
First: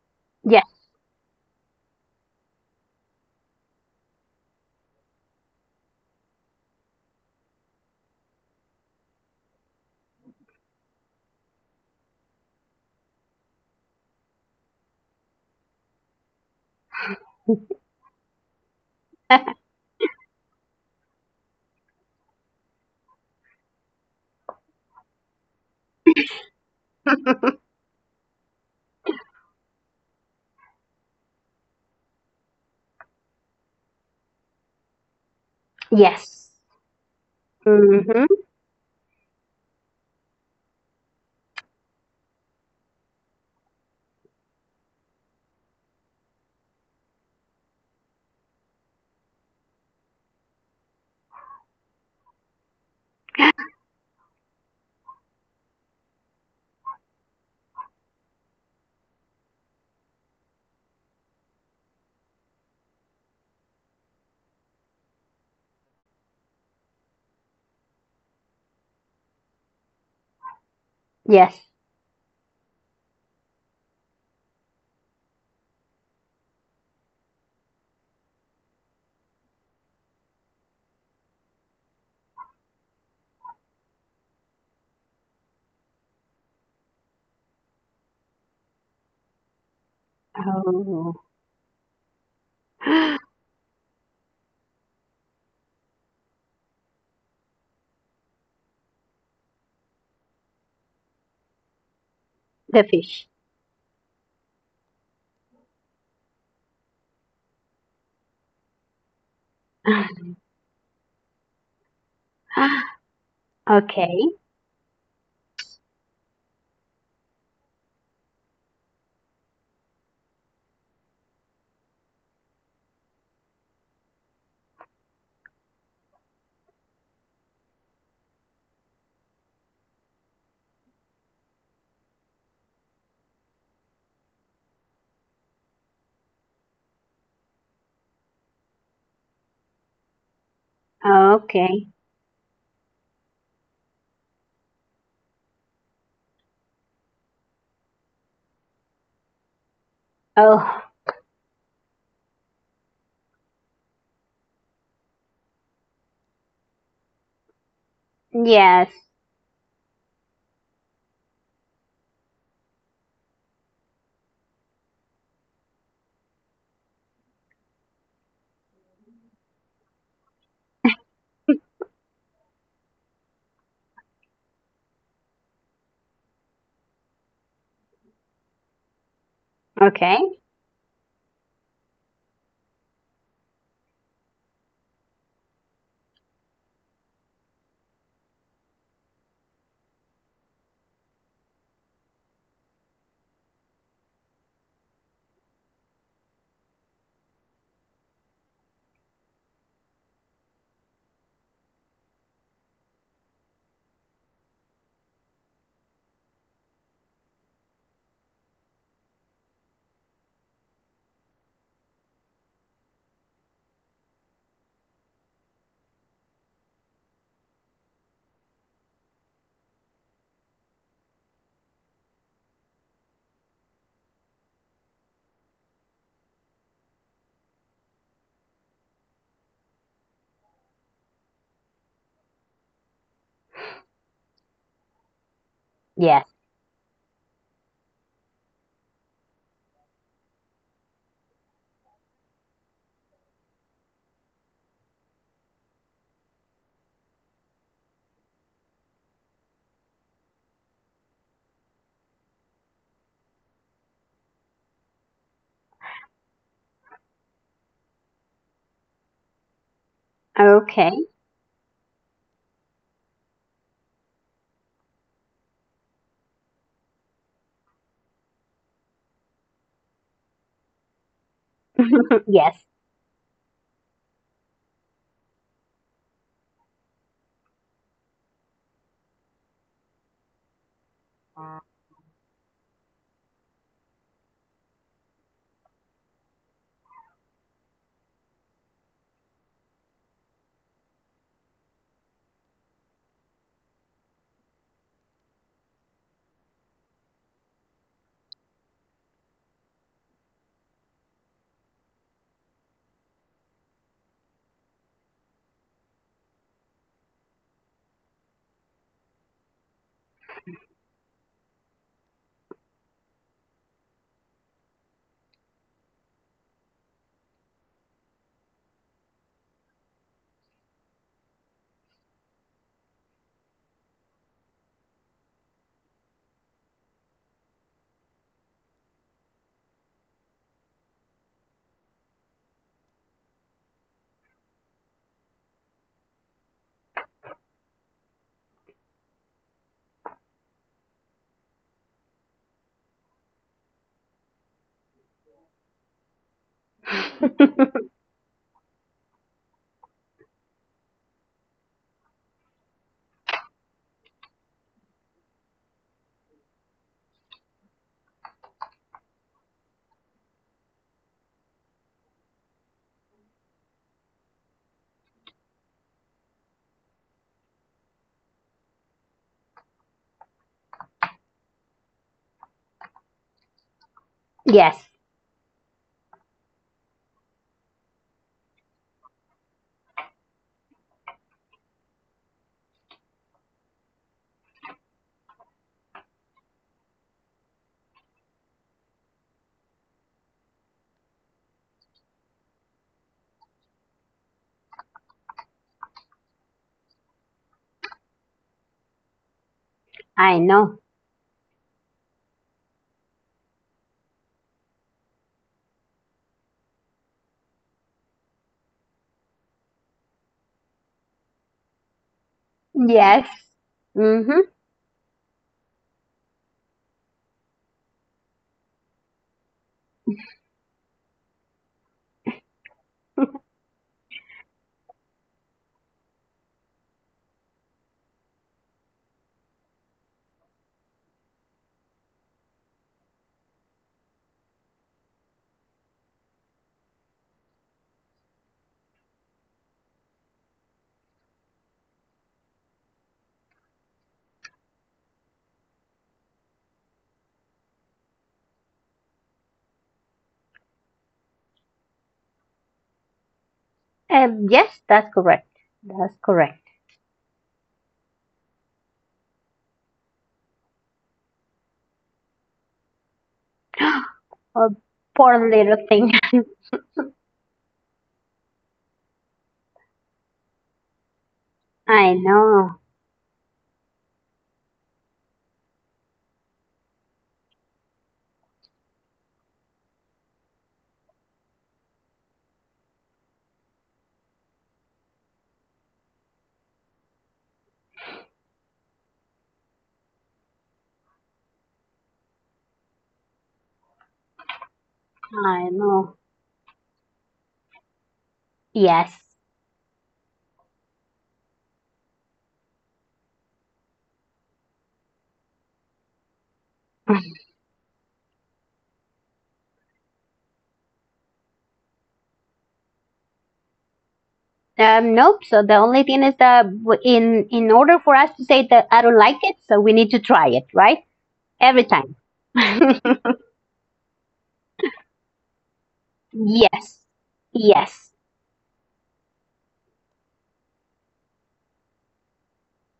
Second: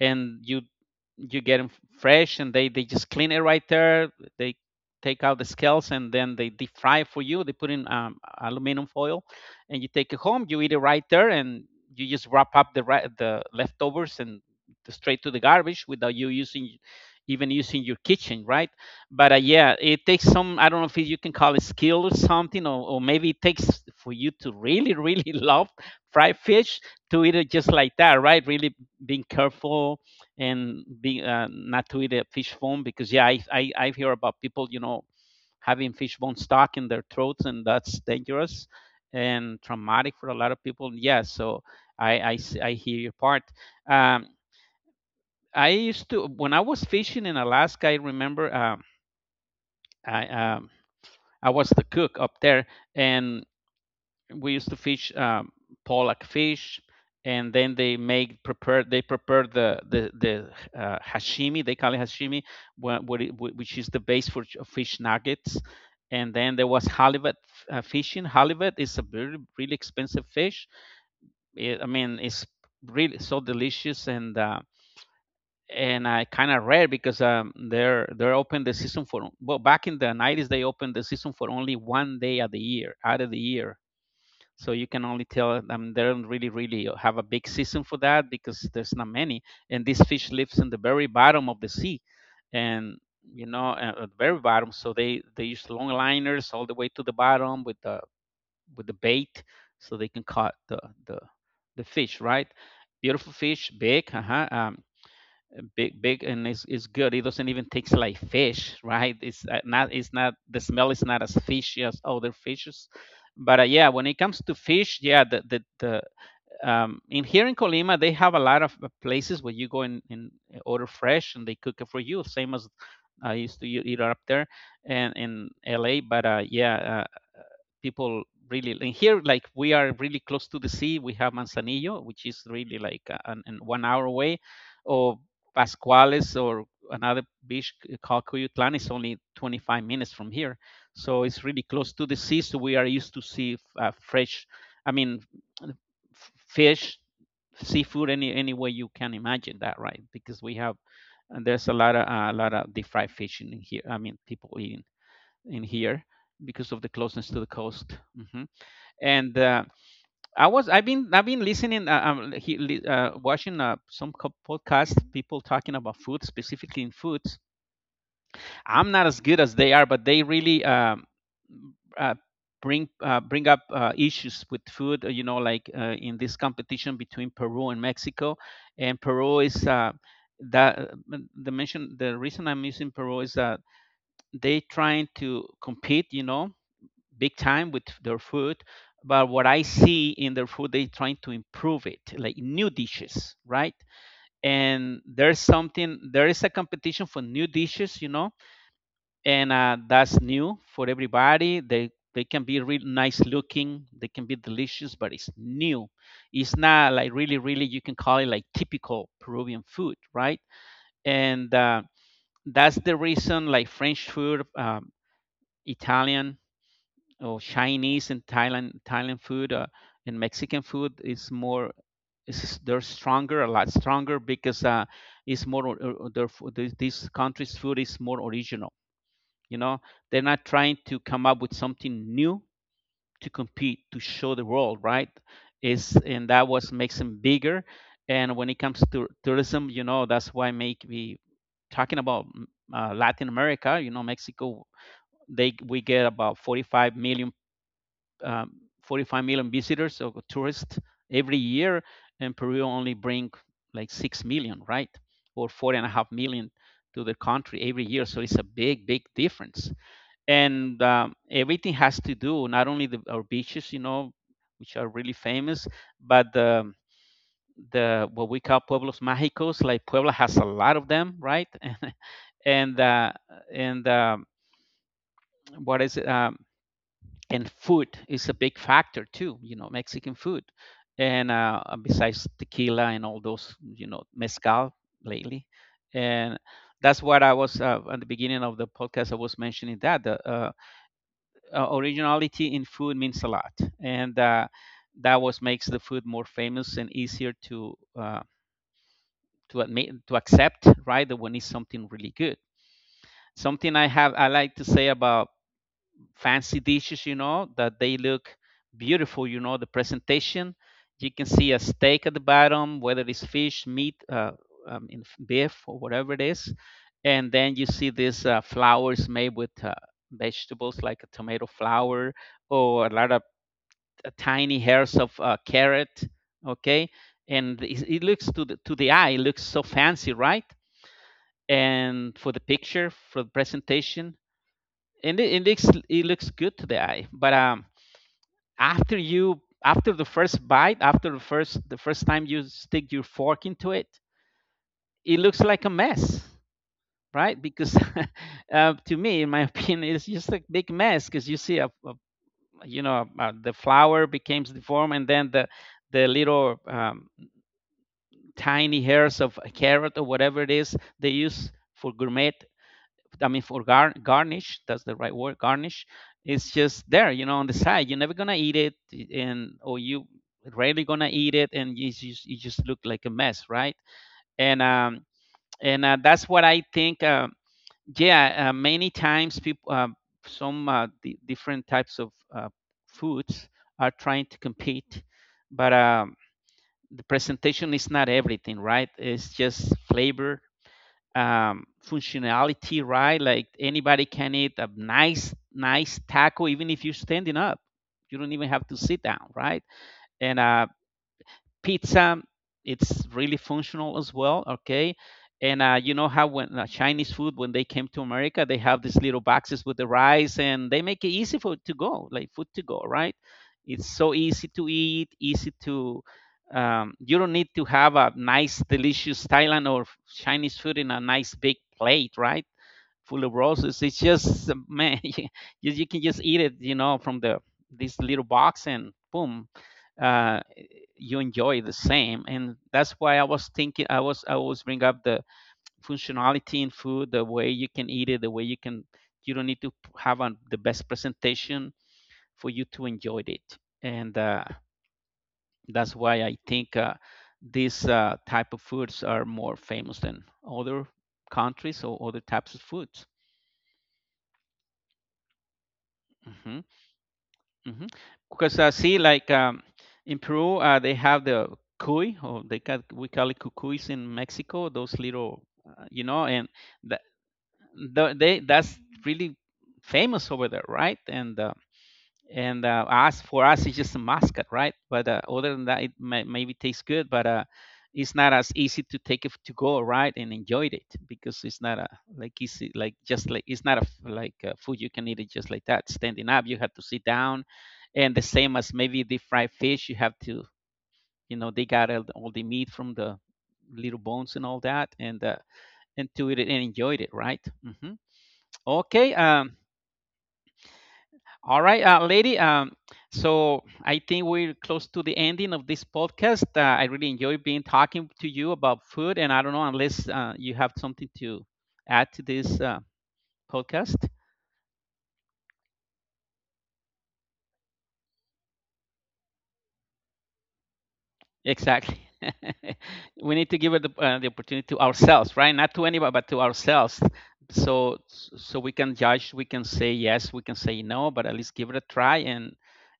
and you
Yes,
you get them fresh, and they just clean it right there. They take out the scales and then they deep fry for you. They put in aluminum foil, and you take it home, you eat it right there, and you just wrap up the leftovers and straight to the garbage without you using even using your kitchen, right? But yeah, it takes some, I don't know if you can call it skill or something, or maybe it takes for you to really really love fried fish to eat it just like that, right? Really being careful and be not to eat a fish bone, because yeah, I hear about people, having fish bone
yes,
stuck in their throats, and that's
mm-hmm.
dangerous and traumatic for a lot of people. Yeah, so I hear your part. um I used to, when I was fishing in Alaska, I remember, i um I was the cook up there, and we used to fish pollock fish. And then they prepare the hashimi, they call it hashimi, which is the base for fish nuggets. And then there was halibut. Fishing halibut is a very really expensive fish.
Yes.
I mean, it's really so delicious, and I, kind of rare, because they're open the season for, well, back in the 90s they opened the season for only one day of the year out of the year, so you can only tell them they don't, really, really have a big season for that, because there's not many. And this fish lives in the very
Oh,
bottom of the sea, and at the very bottom. So they use long liners all the way to the bottom with the bait, so they can caught the the fish, right?
the fish.
Beautiful fish, big. Uh-huh. Big, and it's good. It doesn't even taste like fish, right? It's not it's not, the smell is not as fishy as other fishes. But yeah, when it
Okay,
comes to fish, yeah, the in here in Colima they have a lot of places where you go and order fresh and they cook it for you, same as I used to eat it up there and in LA. But yeah, people, really. And here, like, we are really close to the sea. We have Manzanillo, which is really like an 1 hour away, or Pascuales, or another beach called Cuyutlan, is only 25 minutes from here. So it's really close
okay.
to the sea, so we are used to see fresh, I mean, fish, seafood, any way you can imagine that, right? Because we have,
Oh,
and there's a lot of deep fried fish in here. I mean, people eating in here because of the closeness to the coast. Hmm.
yes.
And I was, I've been watching some podcast, people talking about food, specifically in foods. I'm not as good as they are, but they really uh, bring up issues with food. Like in this competition between Peru and Mexico, and Peru is.
Okay,
That the mention The reason I'm using Peru is that they trying to compete, big time with their food. But what I see in their food, they trying to improve it, like new dishes, right? And there's, something there is a competition for new dishes, and that's new for everybody. They can be really nice looking, they can be delicious, but it's new, it's not like really really you can call it like typical Peruvian food, right? And that's the reason, like French food, Italian, or Chinese, and Thailand food, and Mexican food is more, is, they're stronger, a lot stronger, because it's more their food, these countries' food is more original, you know they're not trying to come up with something new to compete, to show the world, right? Is, and
yes.
that was makes them bigger. And when it comes to tourism, that's why make we talking about, Latin America, Mexico, they we get about 45 million, um, 45 million visitors or tourists every year, and Peru only bring like 6 million, right? Or 4.5 million to the country every year. So it's a big, big difference. And
Okay,
everything has to do, not only our beaches, which are really famous, but the what we call pueblos mágicos, like Puebla has a lot of them, right?
yes,
and uh, and What is it? And food is a big factor too, Mexican food. And besides tequila and all those, mezcal lately. And that's what I was, at the beginning of the podcast, I was mentioning that the originality in food means a lot. And that was makes the food more famous and easier to, uh, to admit to accept, right? That when it's something really good, something I like to say about fancy dishes, you know, that they look beautiful, you know, the presentation. You can see a steak at the bottom, whether it's fish, meat, beef, or whatever it is. And then you see these flowers made with vegetables, like a tomato flower, or a lot of tiny hairs of carrot. Okay. And it looks to to the eye, it looks so fancy, right? And for the picture, for the presentation, and it looks, it looks good to the eye, but after you, after the first bite, after the first time you stick your fork into it, it looks like a mess, right? Because to me, in my opinion, it's just a big mess, because you see a the flower becomes deformed, and then the little tiny hairs of a carrot or whatever it is they use for gourmet, I mean, for garnish, that's the right word, garnish. It's just there, you know, on the side. You're never gonna eat it, and or you rarely gonna eat it, and you just, you just look like a mess, right? And
yes.
um and that's what I think. Yeah, many times people, some di different types of foods are trying to compete, but the presentation is not everything, right? It's just flavor, functionality, right? Like anybody can eat a nice, nice taco, even if you're standing up. You don't even have to sit down, right?
I
And
know.
pizza, it's really functional as well. Okay. And you know how, when Chinese food, when they came to America, they have these little boxes with the rice and they make it easy for it to go, like food to go, right?
Yes.
It's so
Mm-hmm.
easy to eat, easy to, you don't need to have a nice delicious Thailand or Chinese food in a nice big plate, right, full of roses. It's just, man, you can just eat it, you know, from the this little box, and boom, uh, you enjoy the same. And that's why I was thinking I was I always bring up the functionality in food, the way you can eat it, the way you can, you don't need to have the best presentation for you to enjoy it. And that's why I think these type of foods are more famous than other countries or other types of foods.
Yes, that's correct. That's
Mhm.
correct.
Mhm. Because see, like in Peru, they have the cuy, or we call it cucuys in Mexico.
Oh,
Those little,
poor little thing.
and that the, they that's really famous over there, right?
I
And
know.
us for us it's just a mascot, right? But other than that, it maybe tastes good, but it's not as easy to take it to go, right, and enjoy it, because it's not a, like easy, like, just like, it's not a like a food you can eat it just like that standing up, you have to sit down. And the same as maybe the fried fish, you have to, you know, they got all the meat from the little bones and all that,
I
and
know.
to eat it and enjoyed it, right? Hmm. Okay.
Yes.
All right, lady. So I think we're close to the ending of this podcast. I really enjoy being talking to you about food, and I don't know, unless you have something to add to this podcast.
Nope. So the only thing is that in order for us to say that I don't like it, so we need to try it, right? Every
Exactly.
time.
We need to give it the opportunity to ourselves, right? Not to anybody, but to ourselves.
Yes.
So
Yes.
so we can judge, we can say yes, we can say no, but at least give it a try, and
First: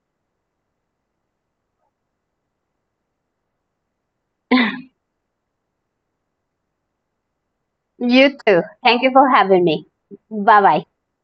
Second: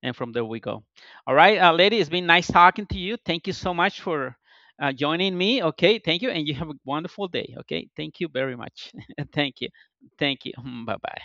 from there we go. All right, lady, it's been nice talking to you. Thank you so much for joining me. Okay, thank you, and you have a wonderful day. Okay, thank you
You
very
too.
much.
Thank you for
Thank
having
you,
me.
thank you.
Bye bye.
Bye bye.